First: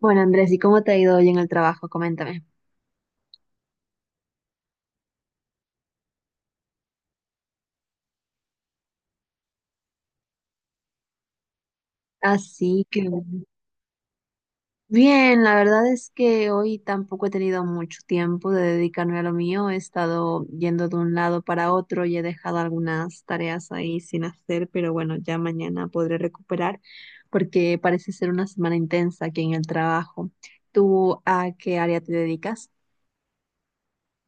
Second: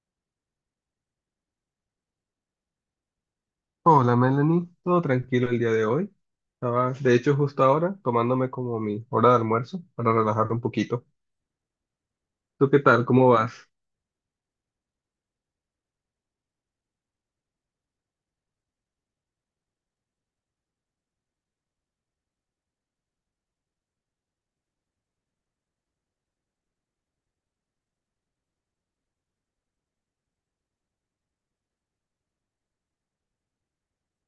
Bueno, Andrés, ¿y cómo te ha ido hoy en el trabajo? Coméntame. Hola Melanie, todo tranquilo el día de hoy. Estaba, de hecho, justo ahora tomándome como mi hora de almuerzo para relajarme un poquito. ¿Tú qué Así tal? que ¿Cómo bueno. vas? Bien, la verdad es que hoy tampoco he tenido mucho tiempo de dedicarme a lo mío. He estado yendo de un lado para otro y he dejado algunas tareas ahí sin hacer, pero bueno, ya mañana podré recuperar porque parece ser una semana intensa aquí en el trabajo. ¿Tú a qué área te dedicas?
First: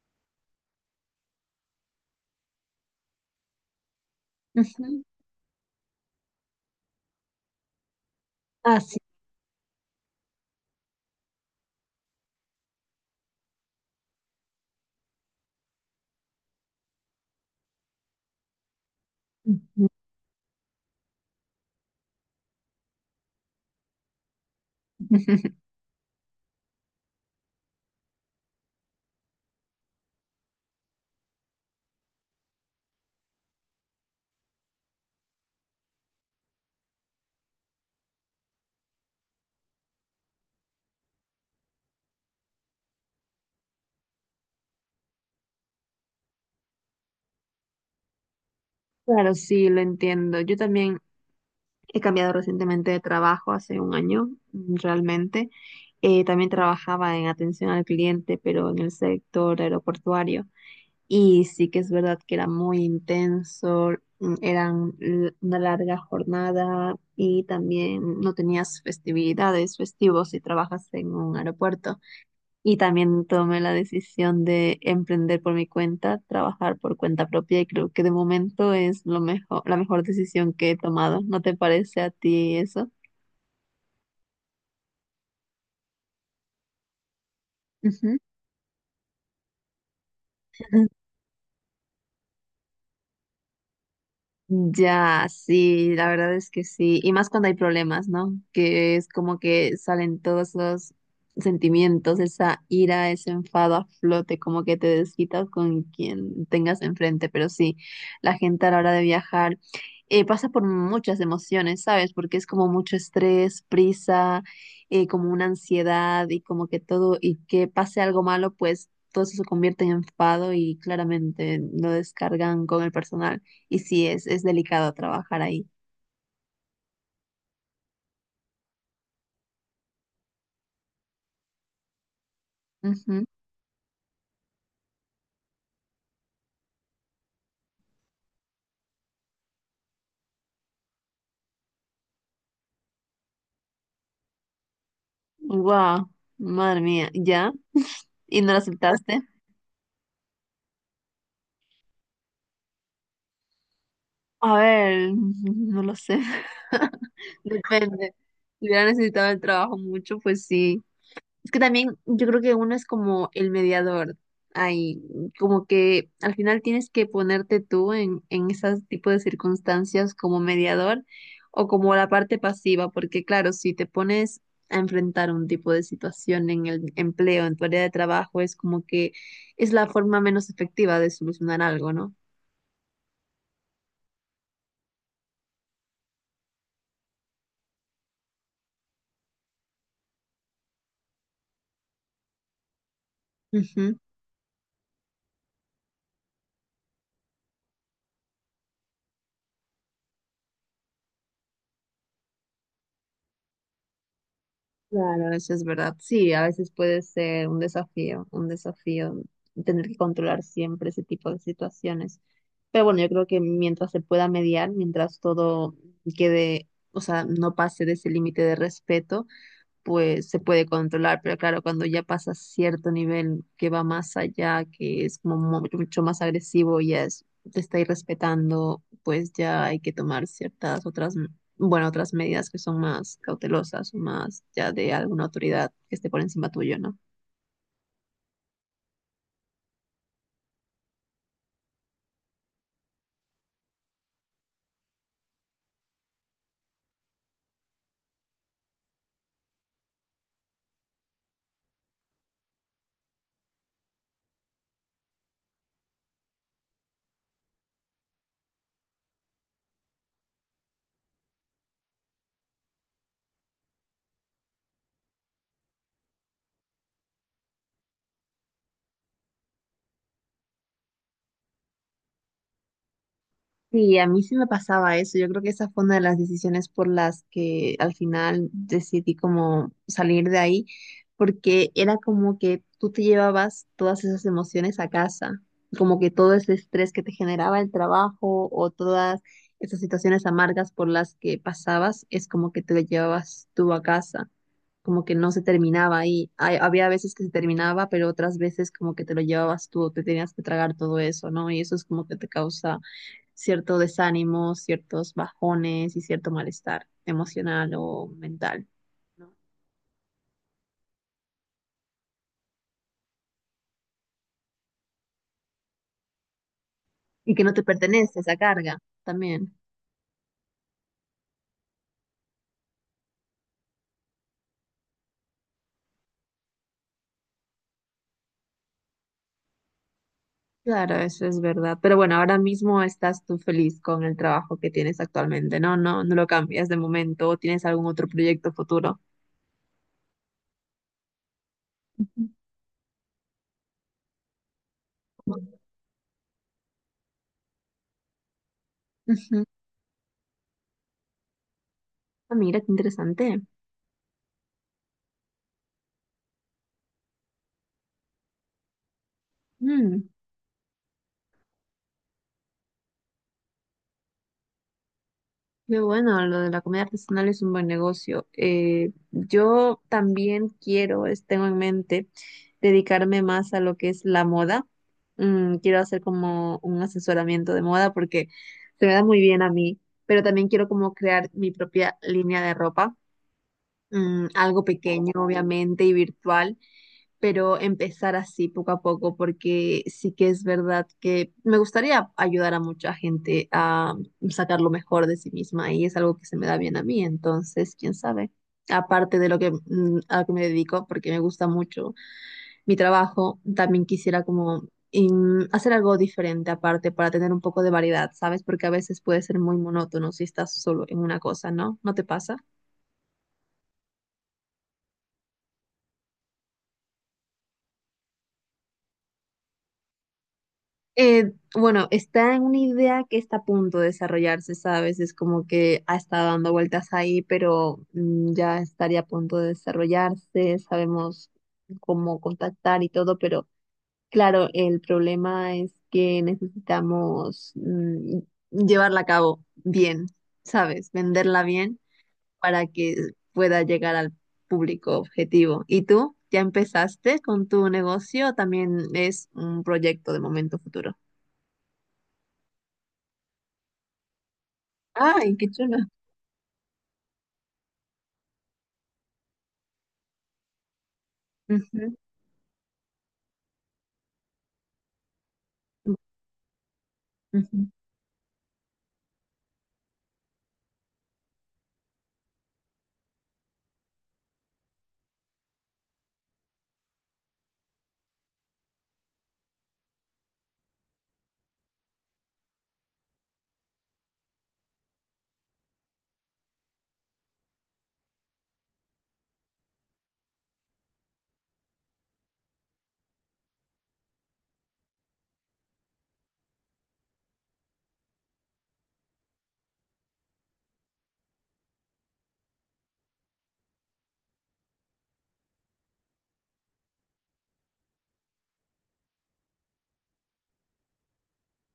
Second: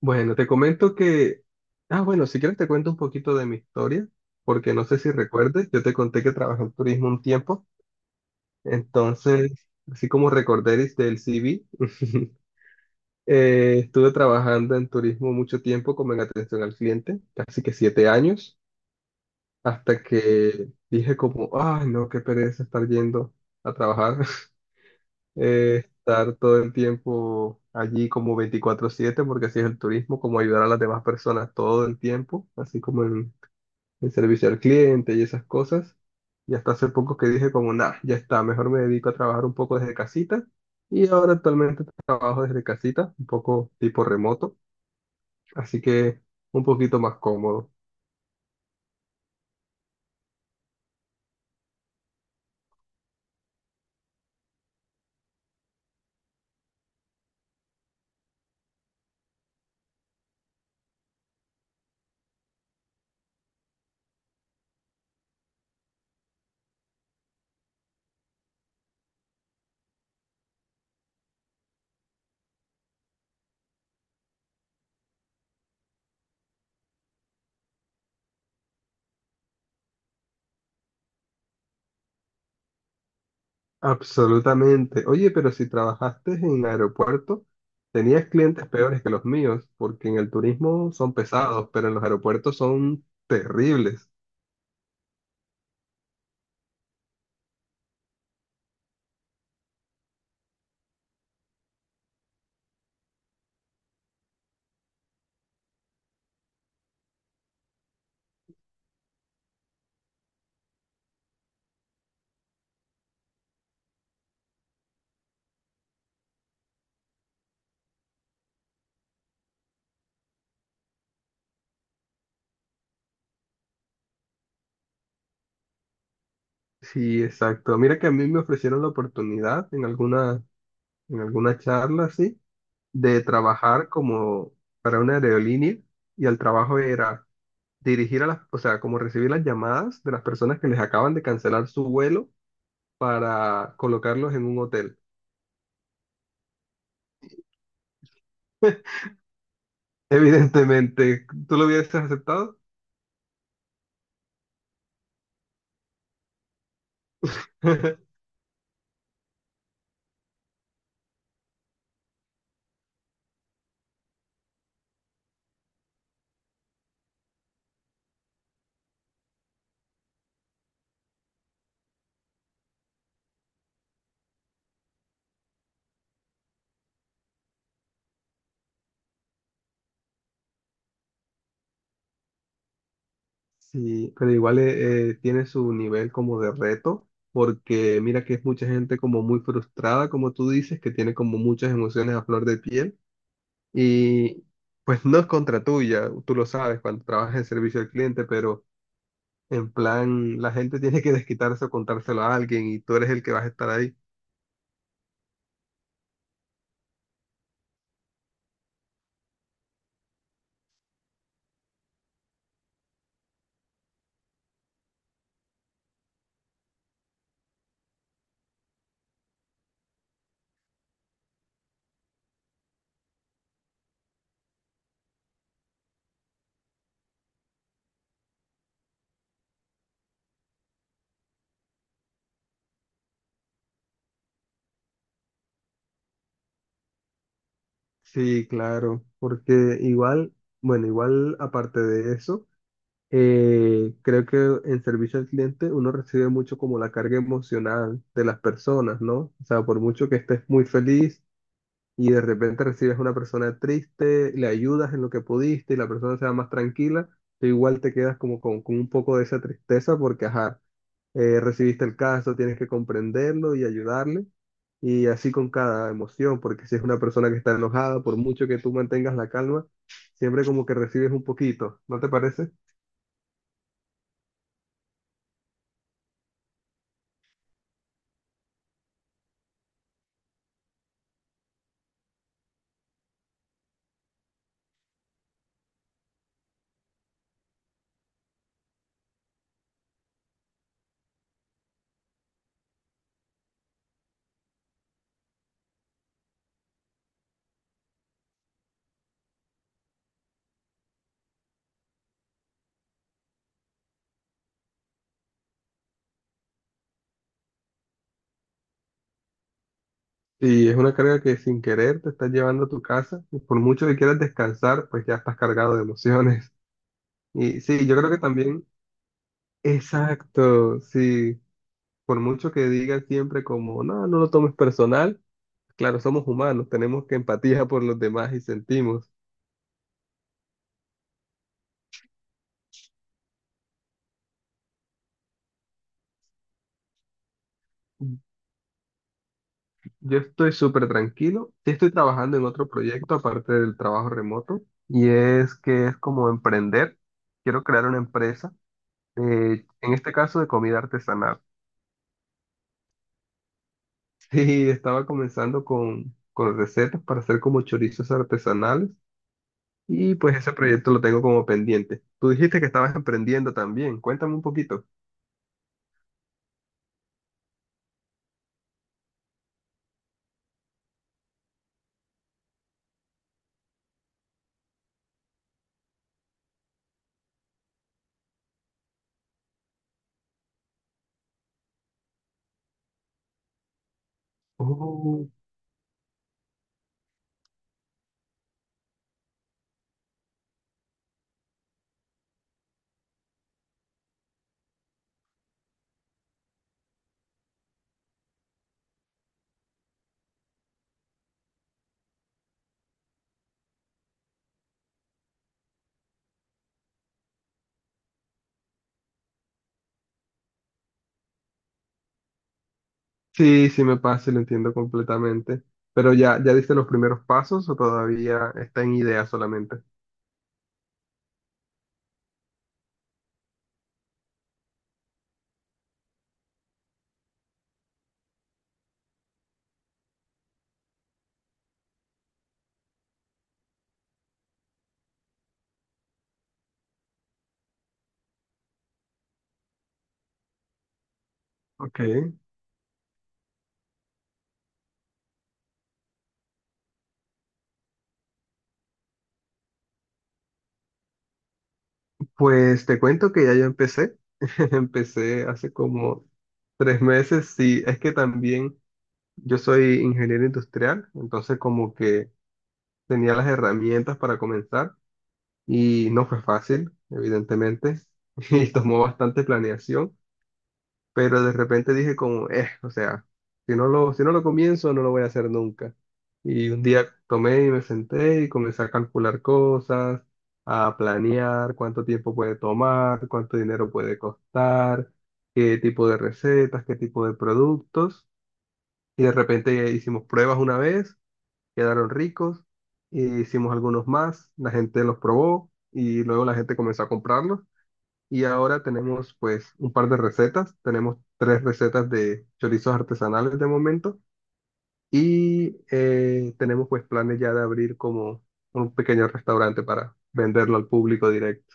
Bueno, te comento que... Ah, bueno, si quieres te cuento un poquito de mi historia, porque no sé Ujú. si recuerdes, yo te conté que trabajé en turismo un tiempo, Ah, sí. entonces, así como recordéis del CV. Estuve trabajando en turismo mucho tiempo como en atención al cliente, casi que 7 años. Ujú. Hasta que dije como, ay, no, qué pereza estar yendo a trabajar. Estar todo el tiempo allí como 24/7, porque así es el turismo, como ayudar a las demás personas todo el tiempo, así como en servicio al cliente y esas cosas. Y hasta hace poco que dije como, nah, ya está, mejor me dedico a trabajar un poco desde casita. Y ahora actualmente trabajo desde casita, un poco tipo remoto, así que un poquito más cómodo. Claro, sí, lo entiendo. Yo también he cambiado recientemente de trabajo hace 1 año, realmente. También trabajaba en atención al cliente, pero en el sector aeroportuario. Y sí que es verdad que era muy intenso, una larga jornada y también no tenías festividades, festivos si trabajas en un aeropuerto. Y también tomé la decisión de emprender por mi cuenta, trabajar por cuenta propia y creo que de momento es lo mejor, la mejor decisión que he tomado. ¿No te parece a ti eso? Absolutamente. Oye, pero si trabajaste en aeropuerto, Ujú. tenías clientes peores que los míos, porque en el turismo son pesados, pero en los aeropuertos son terribles. Ya, sí, la verdad es que sí. Y más cuando hay problemas, ¿no? Que es como que salen todos los sentimientos, esa ira, ese enfado a flote, como que te desquitas con quien tengas enfrente. Pero sí, la gente a la hora de viajar pasa por muchas emociones, ¿sabes? Porque es como mucho estrés, prisa, como una ansiedad y como que todo, y que pase algo malo, pues todo eso se convierte en enfado y claramente lo descargan con el personal. Y sí, es delicado trabajar ahí. Sí, exacto. Mira que a mí me ofrecieron la oportunidad en alguna charla sí de trabajar como para una aerolínea y el trabajo era dirigir a las, o sea, como recibir las llamadas de las personas que les acaban de cancelar su vuelo para colocarlos en un hotel. Wow, madre mía, ¿ya? ¿Y no lo aceptaste? Evidentemente, ¿tú lo hubieses aceptado? A ver, no lo sé. Depende. Si hubiera necesitado el trabajo mucho, pues sí. Es que también yo creo que uno es como el mediador ahí, como que al final tienes que ponerte tú en esas tipo de circunstancias como mediador o como la parte pasiva, porque claro, si te pones a enfrentar un tipo de situación en el empleo, en tu área de trabajo, es como que es la forma menos efectiva de solucionar algo, ¿no? Sí, pero igual tiene su nivel como de reto, porque mira que es mucha gente como muy frustrada, como tú dices, que tiene como muchas emociones a flor de piel Ujú. y pues no es contra tuya, tú lo sabes cuando trabajas en servicio al cliente, pero en plan la gente tiene que desquitarse o contárselo a alguien y tú eres el que vas a estar ahí. Claro, eso es verdad. Sí, a veces puede ser un desafío tener que controlar siempre ese tipo de situaciones. Pero bueno, yo creo que mientras se pueda mediar, mientras todo quede, o sea, no pase de ese límite de respeto, pues se puede controlar, pero claro, cuando ya pasa cierto nivel que va más allá, que es como mucho más agresivo, ya es, te está irrespetando, pues ya hay que tomar ciertas otras, bueno, otras medidas que son más cautelosas o más ya de alguna autoridad que esté por encima tuyo, ¿no? Sí, claro, porque igual, bueno, igual aparte de eso. Creo que en servicio al cliente uno recibe mucho como la carga emocional de las personas, ¿no? O sea, por mucho que estés muy feliz y de repente recibes una persona triste, le ayudas en lo que pudiste y la persona se va más tranquila, tú igual te quedas como con un poco de esa tristeza porque, ajá, recibiste el caso, tienes que comprenderlo y ayudarle. Y así con cada emoción, porque si es una persona que está enojada, por mucho que tú mantengas la calma, siempre como que recibes un poquito, ¿no te parece? Sí, a mí sí me pasaba eso. Yo creo que esa fue una de las decisiones por las que al final decidí como salir de ahí, porque era como que tú te llevabas todas esas emociones a casa, como que todo ese estrés que te generaba el trabajo o todas esas situaciones amargas por las que pasabas, es como que te lo llevabas tú a casa, como que no se terminaba ahí. Había veces que se terminaba, pero otras veces como que te lo llevabas tú, te tenías que tragar todo eso, ¿no? Y eso es como que te causa cierto desánimo, ciertos bajones y cierto malestar emocional o mental, ¿no? Y es una carga que sin querer te estás llevando a tu casa y por mucho que quieras descansar, pues ya estás cargado de emociones. Y que no Y te sí, yo creo pertenece que esa también, carga también. exacto, sí, por mucho que digan siempre como, no, no lo tomes personal, claro, somos humanos, tenemos que empatía por los demás y sentimos. Claro, eso es verdad. Pero bueno, ahora mismo estás tú feliz con el trabajo que tienes actualmente, ¿no? No, no lo cambias de momento o tienes algún otro proyecto futuro. Yo estoy súper tranquilo, sí estoy trabajando en otro proyecto aparte del trabajo remoto y es que es como emprender, quiero crear una empresa, Ujú. En este caso de comida artesanal. Ah, mira, qué interesante. Sí, estaba comenzando con recetas para hacer como chorizos artesanales Mm. y pues ese proyecto lo tengo como pendiente. Tú dijiste que estabas emprendiendo también, cuéntame un poquito. Qué bueno, lo de la comida artesanal es un buen negocio. Yo también quiero, tengo en mente, dedicarme más a lo que es la moda. Quiero hacer como un asesoramiento de moda porque se me da muy bien a mí, pero también quiero como crear mi propia línea de ropa, algo pequeño, Oh. obviamente, y virtual, pero empezar así poco a poco, porque sí que es verdad que me gustaría ayudar a mucha gente a sacar lo mejor de sí misma y es algo que se me da bien a mí, entonces, quién sabe. Aparte de lo que, a lo que me dedico, porque me gusta mucho mi trabajo, también quisiera como hacer algo diferente aparte para tener un poco de variedad, ¿sabes? Porque a veces puede ser muy monótono si estás solo en una cosa, ¿no? ¿No te pasa? Sí, sí me pasa y lo entiendo completamente, pero ya, ¿ya diste los primeros pasos o todavía está en idea solamente? Bueno, está en una idea que está a punto de desarrollarse, ¿sabes? Es como que ha estado dando vueltas ahí, pero ya estaría a punto de desarrollarse, sabemos cómo contactar y todo, pero claro, el problema es que necesitamos llevarla a cabo bien, ¿sabes? Venderla bien Ok, para que pueda llegar al público objetivo. ¿Y tú? ¿Ya empezaste con tu negocio o también es un proyecto de momento futuro? pues te cuento que ya yo empecé. Ay, Empecé qué hace chulo. como 3 meses, sí, es que también yo soy ingeniero industrial, entonces Ujú, como que tenía las herramientas para comenzar y no fue fácil, ujú. evidentemente. Y tomó bastante planeación, pero de repente dije como, o sea, si no lo comienzo, no lo voy a hacer nunca. Y un día tomé y me senté y comencé a calcular cosas, a planear cuánto tiempo puede tomar, cuánto dinero puede costar, qué tipo de recetas, qué tipo de productos. Y de repente hicimos pruebas una vez, quedaron ricos, e hicimos algunos más, la gente los probó y luego la gente comenzó a comprarlos. Y ahora tenemos pues un par de recetas, tenemos tres recetas de chorizos artesanales de momento y tenemos pues planes ya de abrir como un pequeño restaurante para venderlo al público directo.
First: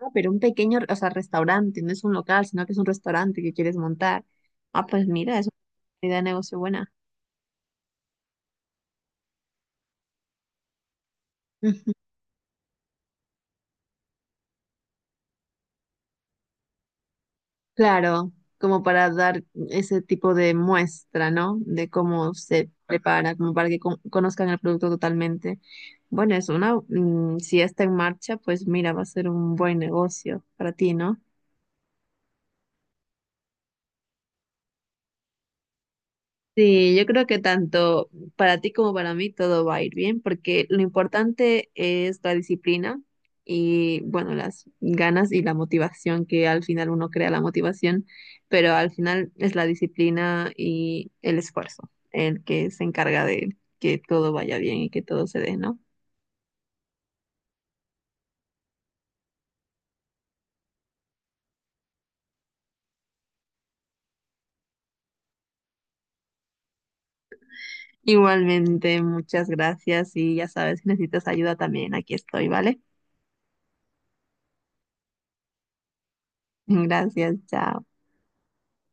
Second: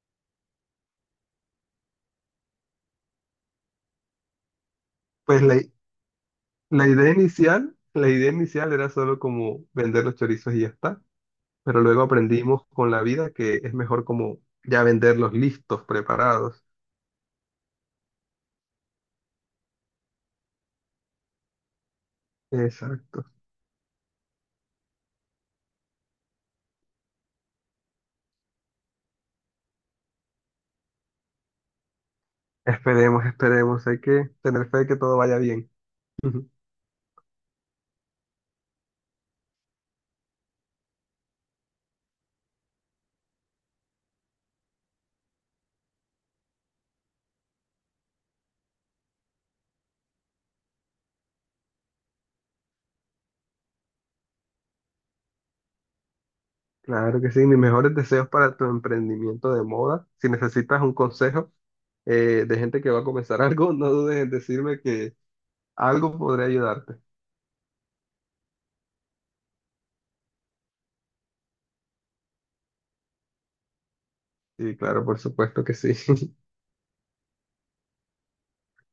Ah, pero un pequeño, o sea, restaurante, no es un local, sino que es un restaurante que quieres montar. Ah, pues mira, Pues es una la, i- idea de negocio buena. La idea inicial era solo como vender los chorizos y ya está, pero Ujú. luego aprendimos con la vida que es mejor como ya venderlos listos, preparados. Claro, como para dar ese tipo de muestra, ¿no? De cómo se Exacto. prepara, como para que conozcan el producto totalmente. Bueno, es una, si ya está en marcha, pues mira, va a ser un buen negocio para ti, ¿no? Esperemos, esperemos. Hay que tener fe de que todo vaya bien. Sí, yo creo que tanto para ti como para mí todo va a ir bien, porque lo importante es la disciplina y, bueno, las ganas y la motivación, que al final uno crea la motivación, pero al final es la disciplina y el esfuerzo el que se encarga de que todo vaya bien y que todo se dé, ¿no? Claro que sí. Mis mejores deseos para tu emprendimiento de moda. Si necesitas un consejo de gente que va a comenzar algo, no dudes en decirme que algo podré ayudarte. Igualmente, muchas gracias y ya sabes, si necesitas ayuda también, aquí estoy, ¿vale? Sí, claro, por supuesto que sí. Gracias, chao.